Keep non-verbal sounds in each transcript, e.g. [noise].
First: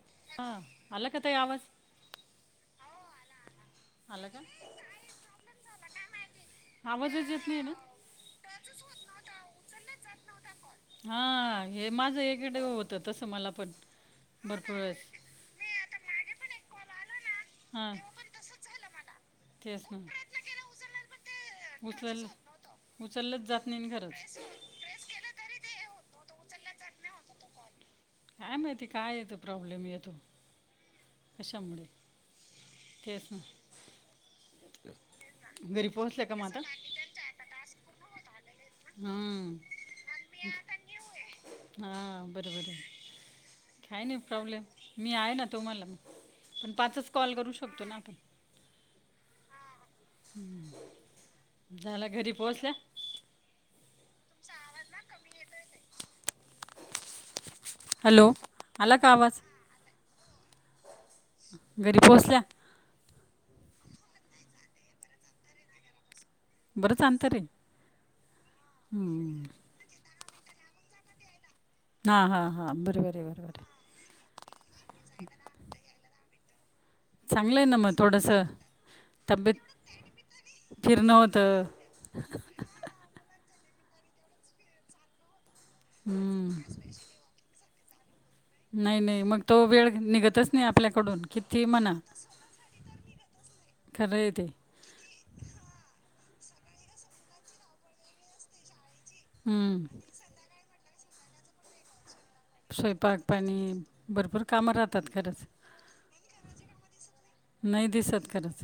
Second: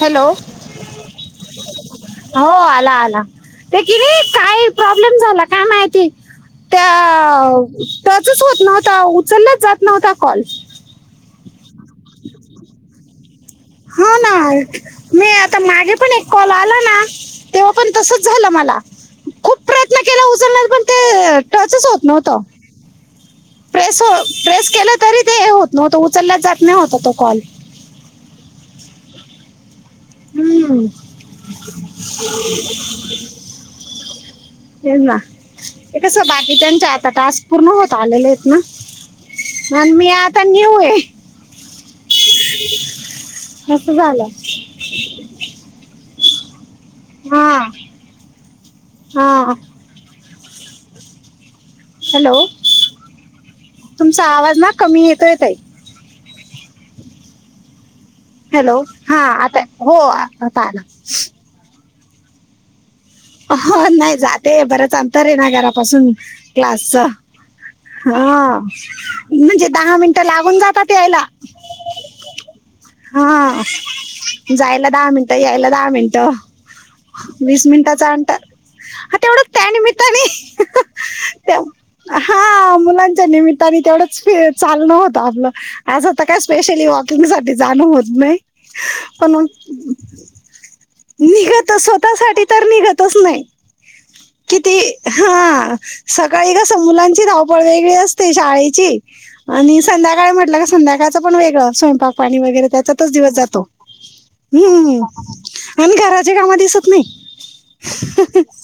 Hello हा. आला का ताई आ - हो. आला आला. ते कि नाही, आला का काय प्रॉब्लेम झाला काय माहिती. आवाजच येत नाही त्या ना त्याचच होत नव्हता अहो उचललाच जात नव्हता कॉल. हां. हे माझं एकडे होत तसं मला पण. हा ना. भरपूर वेळेस मी आता मागे पण एक कॉल आला ना? तेव्हा पण हा तसच झालं मला. खूप तेच ना प्रयत्न केला उचलण्याचा पण ते टचच होत नव्हत. उचललाच जात- नाही ना प्रेस खरंच प्रेस केलं तरी ते होत नव्हतं. उचललाच जात नव्हता तो कॉल. काय माहिती काय येतं प्रॉब्लेम येतो. हम्म. कशामुळे तेच ना ये ना. घरी ते कस पोहोचले का मग बाकीच्यांचे आता टास्क पूर्ण होत आलेले एत ना? हां पण मी आता न्यु ए. हां. बरोबर ए. असं काय नाही झालं प्रॉब्लेम मी आहे ना तुम्हाला म. पण पाचच कॉल करू शकतो ना आपण? हां. हम्म. झाल घरी हॅलो पोहोचल्या? तुमचा आवाज ना कमी येतोय ताई. हॅलो. आला का हा आवाज आता, हो आता आला. घरी पोहोचल्या? हो नाही जातेय. बरंच अंतर आहे ना घरापासून. क्लासच. बरंच अंतर आहे हा. हम्म. म्हणजे दहा मिनटं लागून जातात यायला. हा हा हा बरोबर आहे बरोबर हा आहे. जायला दहा मिनिटं, यायला दहा मिनिटं. चांगलं आहे वीस ना मग मिनटाच अंतर, थोडंसं आ तेवढं तब्येत त्यानिमित्ताने, फिरणं त्या होतं हा मुलांच्या निमित्ताने तेवढ स्पे चालण होत आपलं, आंज आता काय हम्म. स्पेशली वॉकिंग साठी जाणं होत नाही. नाही नाही मग तो वेळ निघतच नाही आपल्याकडून किती त म्हणा स्वतःसाठी तर निघतच नाही, खरं आहे ते किती हा, सकाळी कसं मुलांची धावपळ वेगळी असते शाळेची. आणि हम्म. संध्याकाळी म्हटलं का संध्याकाळचं पण वेगळं स्वयंपाक. पाणी वैगरे त्याच स्वयंपाक दिवस जातो, पाणी भरपूर कामं हम्म, राहतात खरंच आणि घरात ते काम दिसत नाही, नाही दिसत खरंच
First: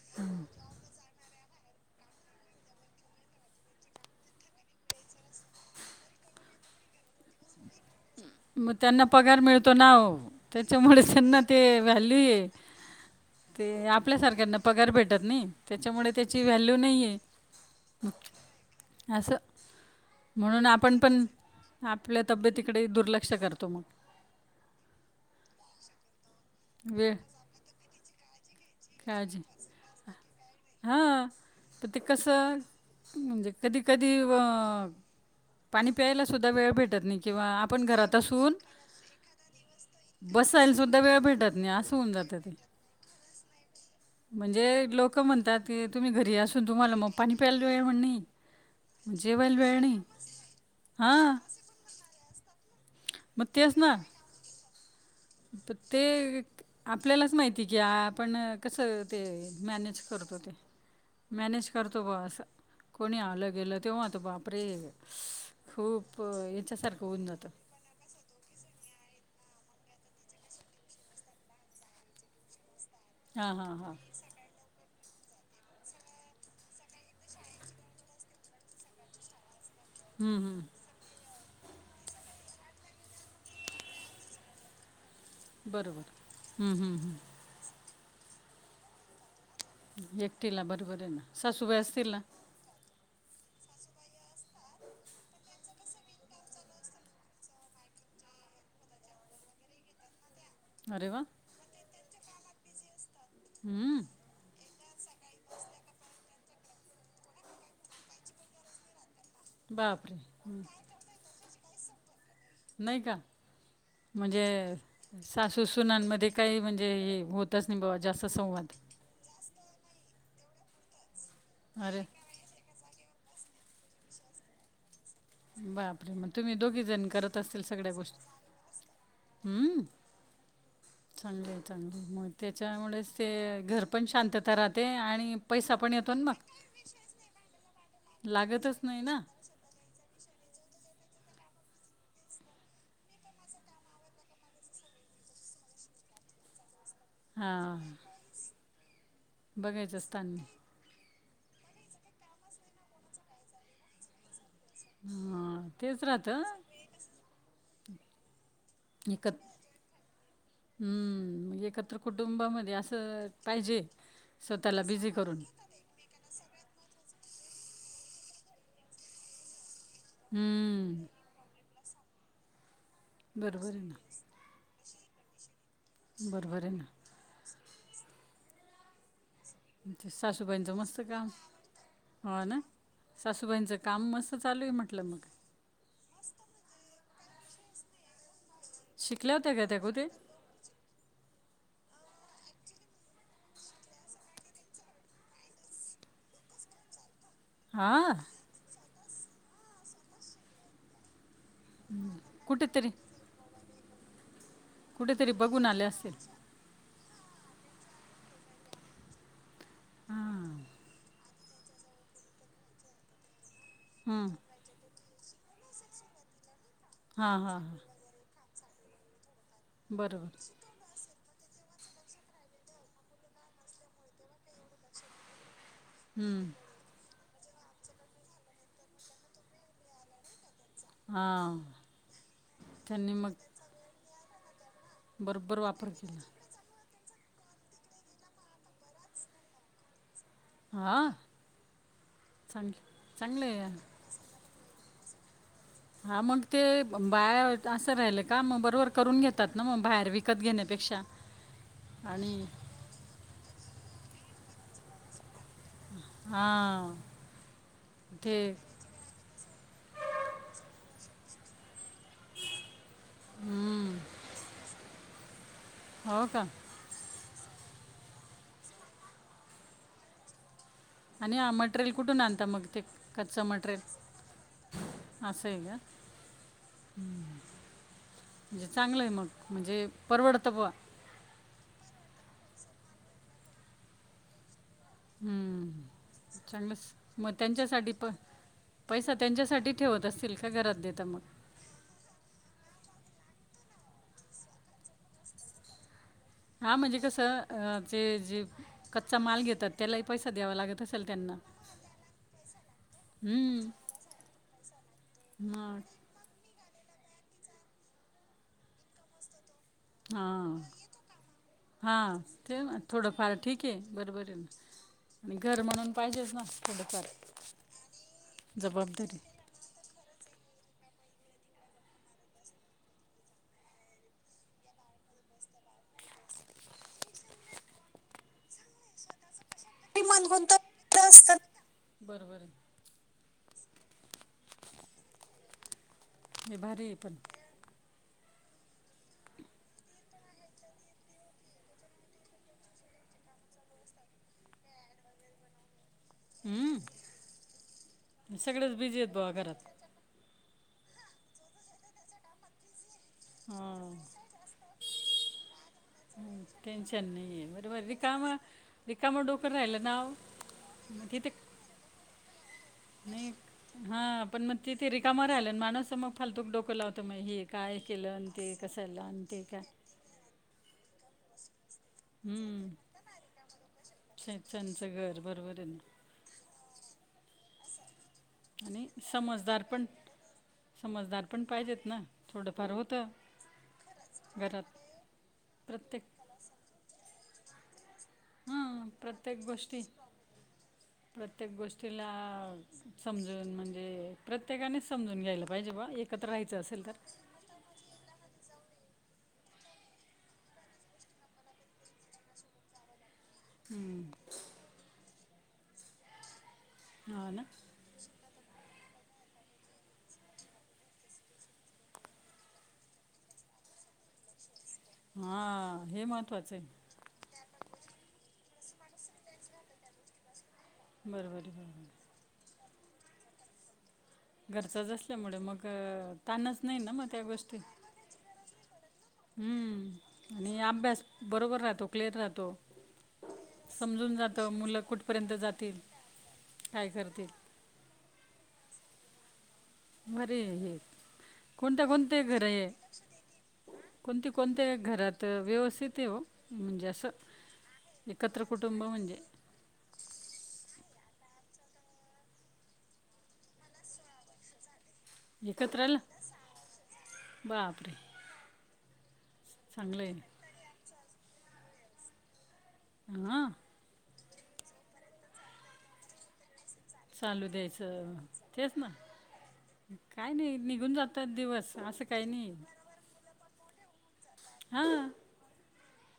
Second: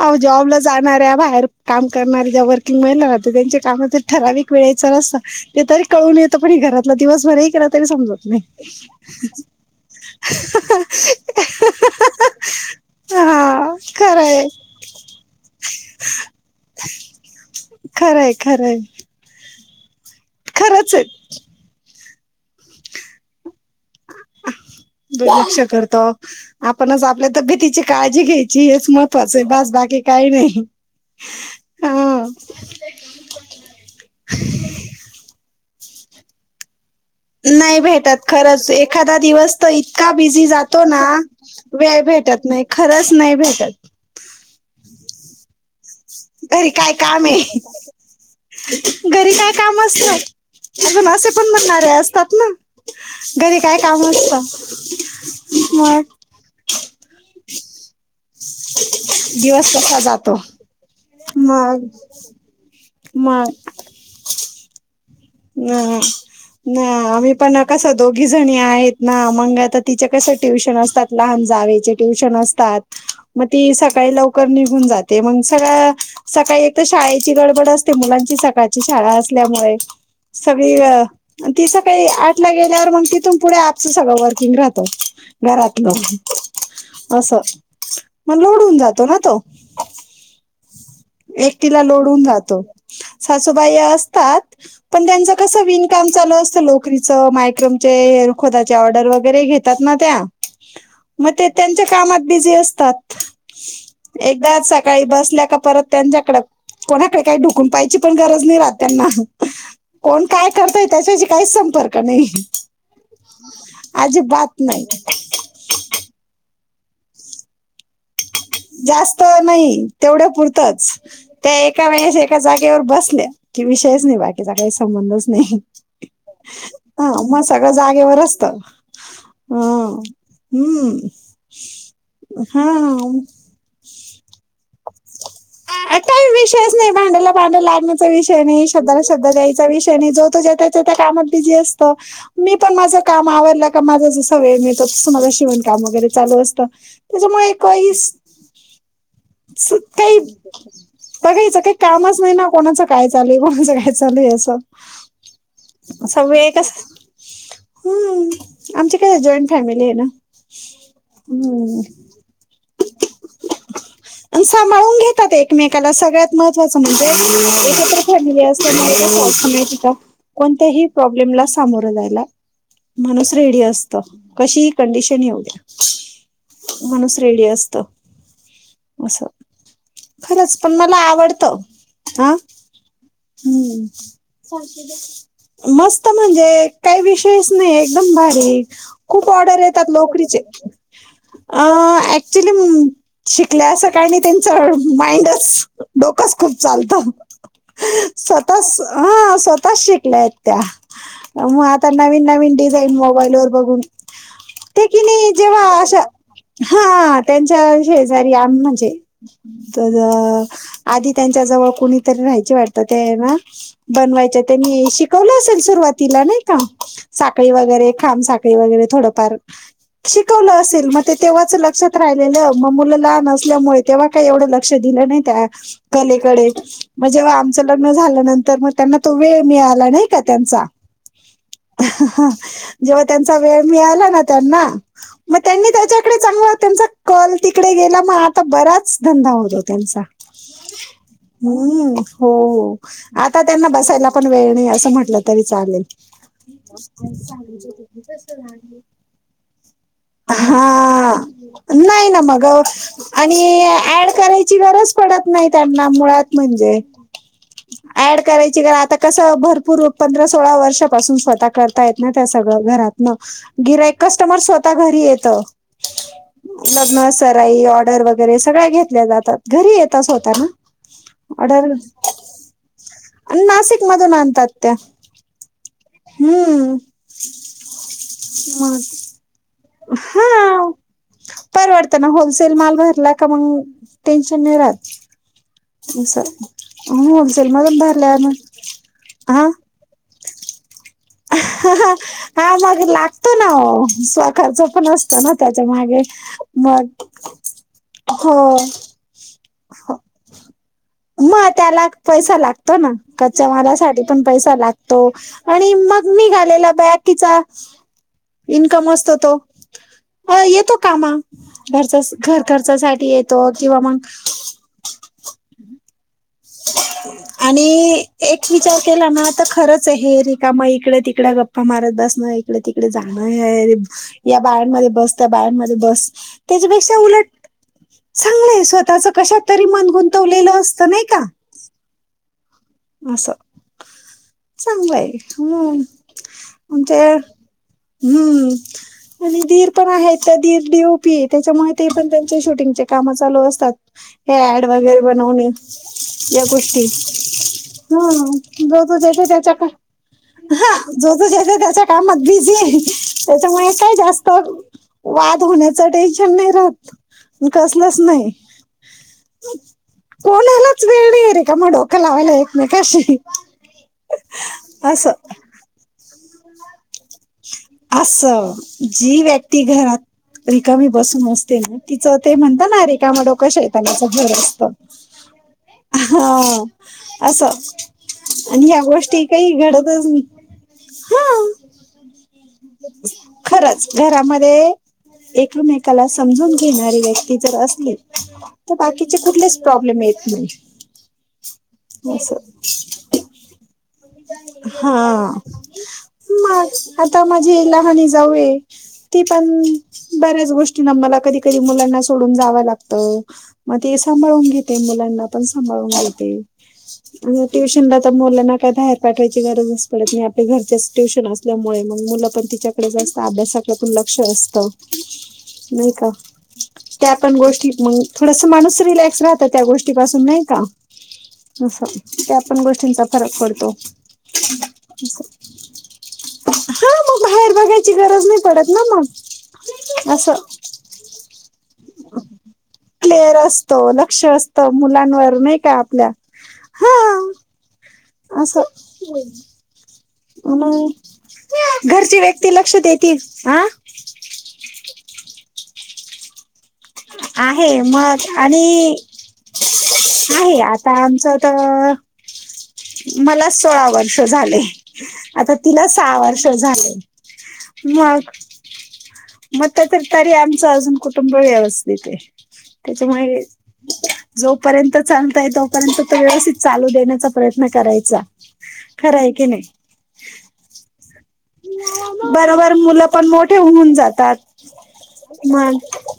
आव जॉबला जा. जाणाऱ्या बाहेर, काम करणाऱ्या ज्या वर्किंग महिला आहत त्यांच्या काम ठराविक वेळेच अस ते तरी कळून येतं पनी घरात. आपल दिवसभरही केला तरी समजत नाही. मग त्यांना पगार मिळतो ना व्हॅल्यु ये. ते हा खरंय आपल्यासारख्यांना पगार भेटत नाही, त्याच्यामुळे त्याची व्हॅल्यू नाहीये. खरंय खरंय. असं, म्हणून खरंच आपण आहे. पण आपल्या तब्येतीकडे दुर्लक्ष करतो म दुर्लक्ष करतो, आपणच वेळ आपल्या तबबेतीची काळजी घ्याय चीच महत्वाचं काळजी आहे बास बाकी काही नाही, हां पण ते हा. कसं म्हणजे कधी कधी व, पाणी प्यायला सुद्धा वेळ भेटत नाही. किंवा नाही आपण घरात भेटत असून खरंच एखादा दिवस तर इतका बिझी बसायला जातो सुद्धा ना, वेळ भेटत नाही असं वेळ होऊन जातं भेटत ते नाही. खरंच नाही भेटत. म्हणजे लोक म्हणतात. ते तुम्ही घरी असून काय तुम्हाला म काम पाणी आहे प्यायला वेळ वर नाही, म्हणणे जेवायला वेळ नई. आजुन असे पण म्हणणारे असतात न, मग घरी तेच काय ना काम नसत? तर ते, आपल्यालाच माहिती की आप आपण कसं ते दिवस कसा मॅनेज जातो करतो ते. मॅनेज मग करतो ब असं, कोणी आलं मग गेलं तेव्हा त आता बाप रे. स, अ खूप ना याच्यासारखं हुन आम्ही जातं. पण कसं दोघी जणी आहेत ना मग आता तिच्या कसं ट्युशन असतात लहान जावेचे ट्यूशन असतात. म हां हां ती हां सकाळी लवकर निघून जाते मग सगळ सकाळी एक तर शाळेची गडबड असते मुलांची सकाळची शाळा असल्यामुळे. हं, हं. सगळी य, अन ती सकाळी आठला गेल्यावर म तिथून पुढे आपचं सगळं वर्किंग राहतं. घरातलं, बरोबर हं, हं, हं. असं, म लोडून हुन जातो ना तो? एकटीला बरोबर आहे ना, सासूबाई असतील ना? आतो. सासूबाई असतात. पण त्यांच कस विन काम चालू असतं लोकरीचं मायक्रोमचे एअर खोदाचे ऑर्डर वगैरे घेतात ना त्या? अरे वा म ते त्यांच्या कामात बिझी असतात? हं. एकदाच सकाळी बसल्याक परत त्यांच्याकड, कोणाकडे काय डूकून पाहायची पण गरज नाही राहत त्यांना? बापरे कोण काय करतय त्याच्याशी काहीच संपर्क नाही. नाही का आजीबात म्हणजे नाही. सासू सुनांन मध्ये काही म्हणजे हे होतच नाही बुवा जास्त संवाद. जास्त नाही तेवढ्या पुरतच, ते एका अरे वेळेस एक एका जागेवर बसल्या की विषयच नाही बाकीचा काही संबंधच नाही. बापरे, म तुम्ही दोघी जण हा करत मग असतील सगळं सगळ्या जागेवर गोष्टी. असतं हा हम्म हम्म चांगलंय चांगलंय मग त्याच्यामुळेच ते हा घर पण शांतता राहते, आणि पैसा पण येतो ना काही मग विषयच नाही, भांड्याला भांड लागण्याचा विषय नाही, लागतच शब्दाला ना शब्द दयाय विषय नाही, जो तो ज्या त्या ज्या त्या कामात बिझी असतो मी पण माझं काम आवरलं का माझा जसा वेळ मिळतो तसं माझं शिवणकाम वगैरे चालू असतं त्याच्यामुळे हां काहीस स बघायचं काही स्थान बघायचं काही कामच नाही ना कोणाचं काय चालूय कोणाचं काय चालूय असं हां तेच राहतं सगळे कस हम्म. आमची काय जॉईंट एकत्र फॅमिली आहे ना हम्म, मग हम्. एकत्र कुटुंबामध्ये असं पाहिजे स्वतःला बिझी करून. त्याला सगळ्यात महत्त्वाचं म्हणजे एकत्र फॅमिली [unintelligible] माहिती का कोणत्याही हम्म, प्रॉब्लेमला सामोरं जायला माणूस रेडी बरोबर आहे ना असत. कशी ही कंडिशन येऊ द्या. बरोबर आहे ना. माणूस रेडी असत, अस म्हणजे खरच सासूबाईंचं पण मला मस्त काम आवडत हा हो ना सासूबाईंचं हम्. काम मस्त चालू आहे म्हटलं मग मस्त म्हणजे काही विष नाहीये एकदम भारी ये खूप शिकल्या होत्या ऑर्डर का त्या येतात कुठे नोकरीचे अं चिलीम शिकल्या असं काही नाही त्यांच माइंडच डोकच खूप चालत. हां? हां स्वतःच शिकल्या आहेत त्या, मग आ ता नवीन नवीन कुठेतरी डिझाईन मोबाईल वर बघून ते कुठेतरी किनी जेव्हा बघून आल्या अशा असतील हा त्यांच्या शेजारी आम्ही म्हणजे तर हां आधी त्यांच्या जवळ कुणीतरी राहायची वाटत ते ये ना हं. बनवायच्या, ते नी शिकवलं असेल सुरुवातीला नाही का हां हां साखळी हां वगैरे खांब साखळी वगैरे थोडफार, बरोबर शिकवलं असेल मग ते तेव्हाच लक्षात राहिलेल म मुलं लहान असल्यामुळे तेव्हा काही एवढं लक्ष दिलं नाही त्या हं. कलेकडे म जेव्हा आमचं लग्न झाल्या नंतर मग त्यांना तो वेळ मिळाला नाही का त्यांचा हां जेव्हा त्यांनी मग त्यांचा वेळ मिळाला ना त्यांना मग बरोबर त्यांनी वापर त्याच्याकडे केला. चांगला त्यांचा कल तिकडे गेला म आता बराच धंदा होतो त्यांचा. हां हम्म हो हो चांगलं आता चांगलं त्यांना आहे बसायला पण वेळ नाही असं म्हटलं तरी चालेल. हां मग ते बाया असं राहिलं का मग बरोबर करून घेतात ना म बाहेर विकत घेण्यापेक्षा हा नाही ना आणि मग आणि ऍड करायची गरज पडत नाही त्यांना मुळात म्हणजे, हां ऍड ते करायची खर आता कसं भरपूर पंधरा सोळा वर्षापासून स्वतः करतायेत ना त्या सगळं घरात मग हं. गिरायक कस्टमर स्वता घरी येत. हो का? लग्न, सराई ऑर्डर वगैरे सगळ्या घेतल्या जातात घरी येताच होता ना. आणि हा ऑर्डर, मटेरियल कुठून आणता मग ते आणि कच्चं नाशिक मटेरियल मधून आणतात त्या. असं हाय का? हम्म म्हणजे मग चांगलं आहे मग. म्हणजे परवडतं बुवा [unintelligible] परवडतं ना! होलसेल माल भरला का मग टेन्शन नाही राहत. हम्म, असं चांगलंच मग होलसेल मधून त्यांच्यासाठी पण भरल्या मग पैसा त्यांच्यासाठी ठेवत असतील का घरात देता मग? हा हा, हा मग लागतो ना ओ स्वखर्च पण असतो ना. त्याच्या माग. हा म्हणजे कसं जे, जे कच्चा माल घेतात त्यालाही पैसा द्यावा लागत असल त्यांना. मग त्याला पैसा लागतो ना, कच्च्या हम्म. मालासाठी पण पैसा लागतो आणि मग निघालेला बाकीचा इन्कम असतो तो. होय हां येतो कामा घरच- हां घर ते ना, खर्चासाठी थोडंफार येतो ठीक किंवा आहे मग बरोबर आहे ना आणि घर म्हणून पाहिजेच ना थोडंफार आणि एक विचार केला जबाबदारी ना. तर खरंच आहे हे, रिकाम इकडं तिकडं गप्पा मारत बसणं, इकडे तिकडे जाणं हे या बायांमध्ये बस, त्या बायांमध्ये बस, त्याच्यापेक्षा उलट चांगलंय, स्वतःचं कशात तरी मन गुंतवलेलं असतं, नाही का? बरोबर आहे. असं [inaudible] चांगलं आहे हो. हे भारी आहे आमच्या पण या हम्म. आणि दीर पण आहेत तर दीर डी. ओ. पी. आहे, त्याच्यामुळे ते पण त्यांचे शूटिंगचे काम चालू असतात. हे ऍड वगैरे बनवणे या हम्म. गोष्टी, हा सगळेच जो तो, बिझी आहेत जायचा बुवा घरात त्याच्याकड हा जो तो, ज्याच्या-त्याच्या कामात बिझी आहे, त्याच्यामुळे काय हो जास्त जास्त [unintelligible] वाद होण्यात. हम्म, टेन्शन नाहीे आहे, बरोबर कसलंच नाही रिकाम-रिकाम डोकं राहिलं ना आओ. मग किती? त्यामुळे डोकं लावायलोय. नाही, हा पण मग तिथे असं रिकामं राहिल माणूस, मग फालतूक डोकं लावत तर मग हे काय केलं आणि ते असं कशाला जी आणि ते काय व्यक्ती घरात रिकामी बसून असते ना, तिचं ते म्हणता हम्म. ना, रिकामं डोकं सैतानाचं घर असतं. शेतच्यांचं घर बरोबर हाय ना. हा असं. आणि या गोष्टी काही समजदार पण घडतंच नाही हा. समजदार पण पाहिजेत ना थोडंफार होतं खरंच, घरामध्ये घरात एक एकमेकाला प्रत्येक असं समजून घेणारी व्यक्ती जर असली तर हां बाकीचे प्रत्येक कुठलेच गोष्टी प्रॉब्लेम येत नाहीत. प्रत्येक गोष्टीला समजून म्हणजे म्हणजे प्रत्येकानेच समजून हा घ्यायला पाहिजे बा, एकत्र राहायचं मग असेल तर. [unintelligible] ती पण बऱ्याच गोष्टीना मला कधी कधी मुलांना सोडून जावं लागत. म ती हम्म. सांभाळून घेते, मुलांना पण सांभाळून घेते हा ना म ट्युशनला मुलांना काय बाहेर पाठवायची गरजच पडत नाही, आपली घरचीच ट्युशन असल्यामुळे मग मुलं पण तिच्याकडेच असतात अभ्यासात [unintelligible] लक्ष असतं. हा. नाही हे का महत्वाचंय. त्या पण गोष्टी मंग थोडसं माणूस रिलॅक्स राहातं त्या गोष्टीपासून नाही का. बरोबरय असं बरोबरय. त्या पण गोष्टींचा फरक पडतो. घरचाच असल्यामुळे मग.. अ तानचं हं मग बाहेर बघायची गरज नाही पडत न मग. असं हम्. आणि आभ्यास बरोबर राहात तो क्लिअर राहातो. क्लिअर असतो समजून लक्ष जातं असत मुलं कुठपर्यंत मुलांवर नाही का जातील. आपल्या काय करतील. आसं येई बरे ये हे, कोणत्या घरची कोणते व्यक्ती घरये लक्ष देतील हा हे. कोणते कोणत्या घरात, व्यवस्थितय ओ. म्हणजे आसं आहे मग एकत्र कुटुंब आणि म्हणजे आहे. आता आमचं त मला सोळा वर्ष झाले. आता एकत्र तिला आलं सा वर्ष झाले. बापरे मग मग त्याच्यात चांगलं तरी आहे आमचं अजून कुटुंब व्यवस्थित आहे. त्याच्यामुळे हां जोपर्यंत चालतंय तोपर्यंत त व्यवस्थित चालू देण्याचा चालू प्रयत्न द्यायचं करायचा. तेच ना खरंय की नाही. काय नी निघून जातेत दिवस असं काय नी. बरोबर मुलं पण मोठे होऊन जातात. हां मंग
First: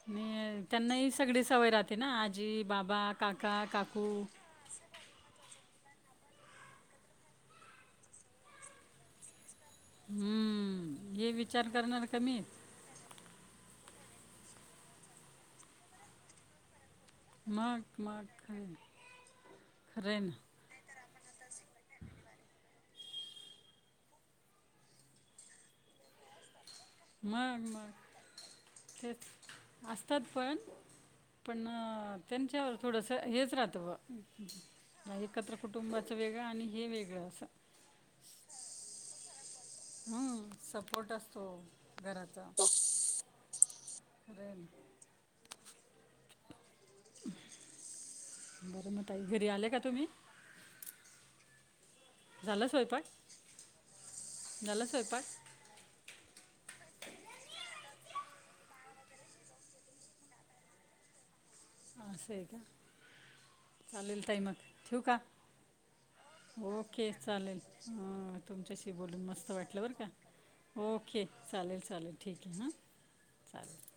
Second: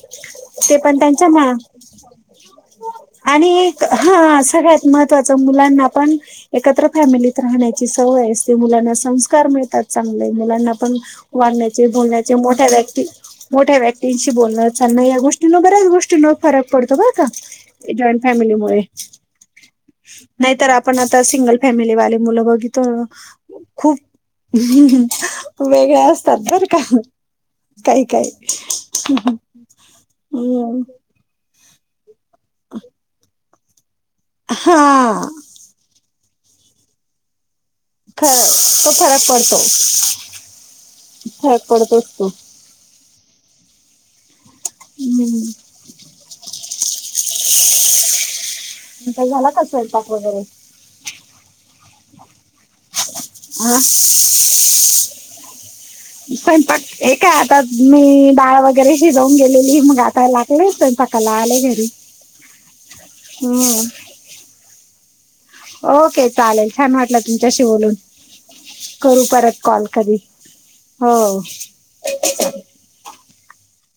आणि त्यांनाही सगळी सवय राहाते ना. आजी, बाबा, काका, आणि काकू. हा सगळ्यात महत्वाचं मुलांना पण एकत्र फॅमिलीत राहाण्याची सवय असते मुलांना संस्कार मिळतात. चांगलंय. मुलांना हम्म, पण हे विचार वाढण्याचे करणार कमी बोलण्याचे आहेत. मोठ्या व्यक्ती मोठ्या व्यक्तींशी बोलणं चालणं या गोष्टींन बऱ्याच गोष्टी न फरक पडतो बरं का. मग जॉईंड मग खरं आहे. फॅमिलीमुळे. खरं आहे नाही तर ‌आप पण आता, सिंगल फॅमिलीवाले मुलं बघितं खूप हम् हम्. वेगळया असतात बरं. आं हं. ना मग मग काही काही, तेच ह्म ह्म अम्. पण््अ त्यांच्यावर थोडसं हेच राहतं हा बा, एकत्र कुटुंबाचं वेगळं आणि हे वेगळं असं. खरं. तो फरक पड हा सपोर्ट आसतो फरक पडतोच तो घराचा. खरंय न. उ्मम्. बरं मग ताई काय घरी झाला का आले तुम्ही स्वयंपाक वगैरे? झाला स्वयंपाक, हा झाला स्वयंपाक. स्वयंपाक, हे काय आता मी इ डाळ वगैरे शिजवून गेलेली. मग आता लागले स्वयंपाकाला आले घरी. हा असं आहे का. हम्म चालेल ताई मग ठेवु का? ओके चालेल छान ओके वाटलं चालेल. तुमच्याशी बोलून अ.. तुमच्याशी करू बोलून मस्त परत वाटलं कॉल बरं का. कधी ओके. हो चालेल चालेल ठीकय ह चालेल.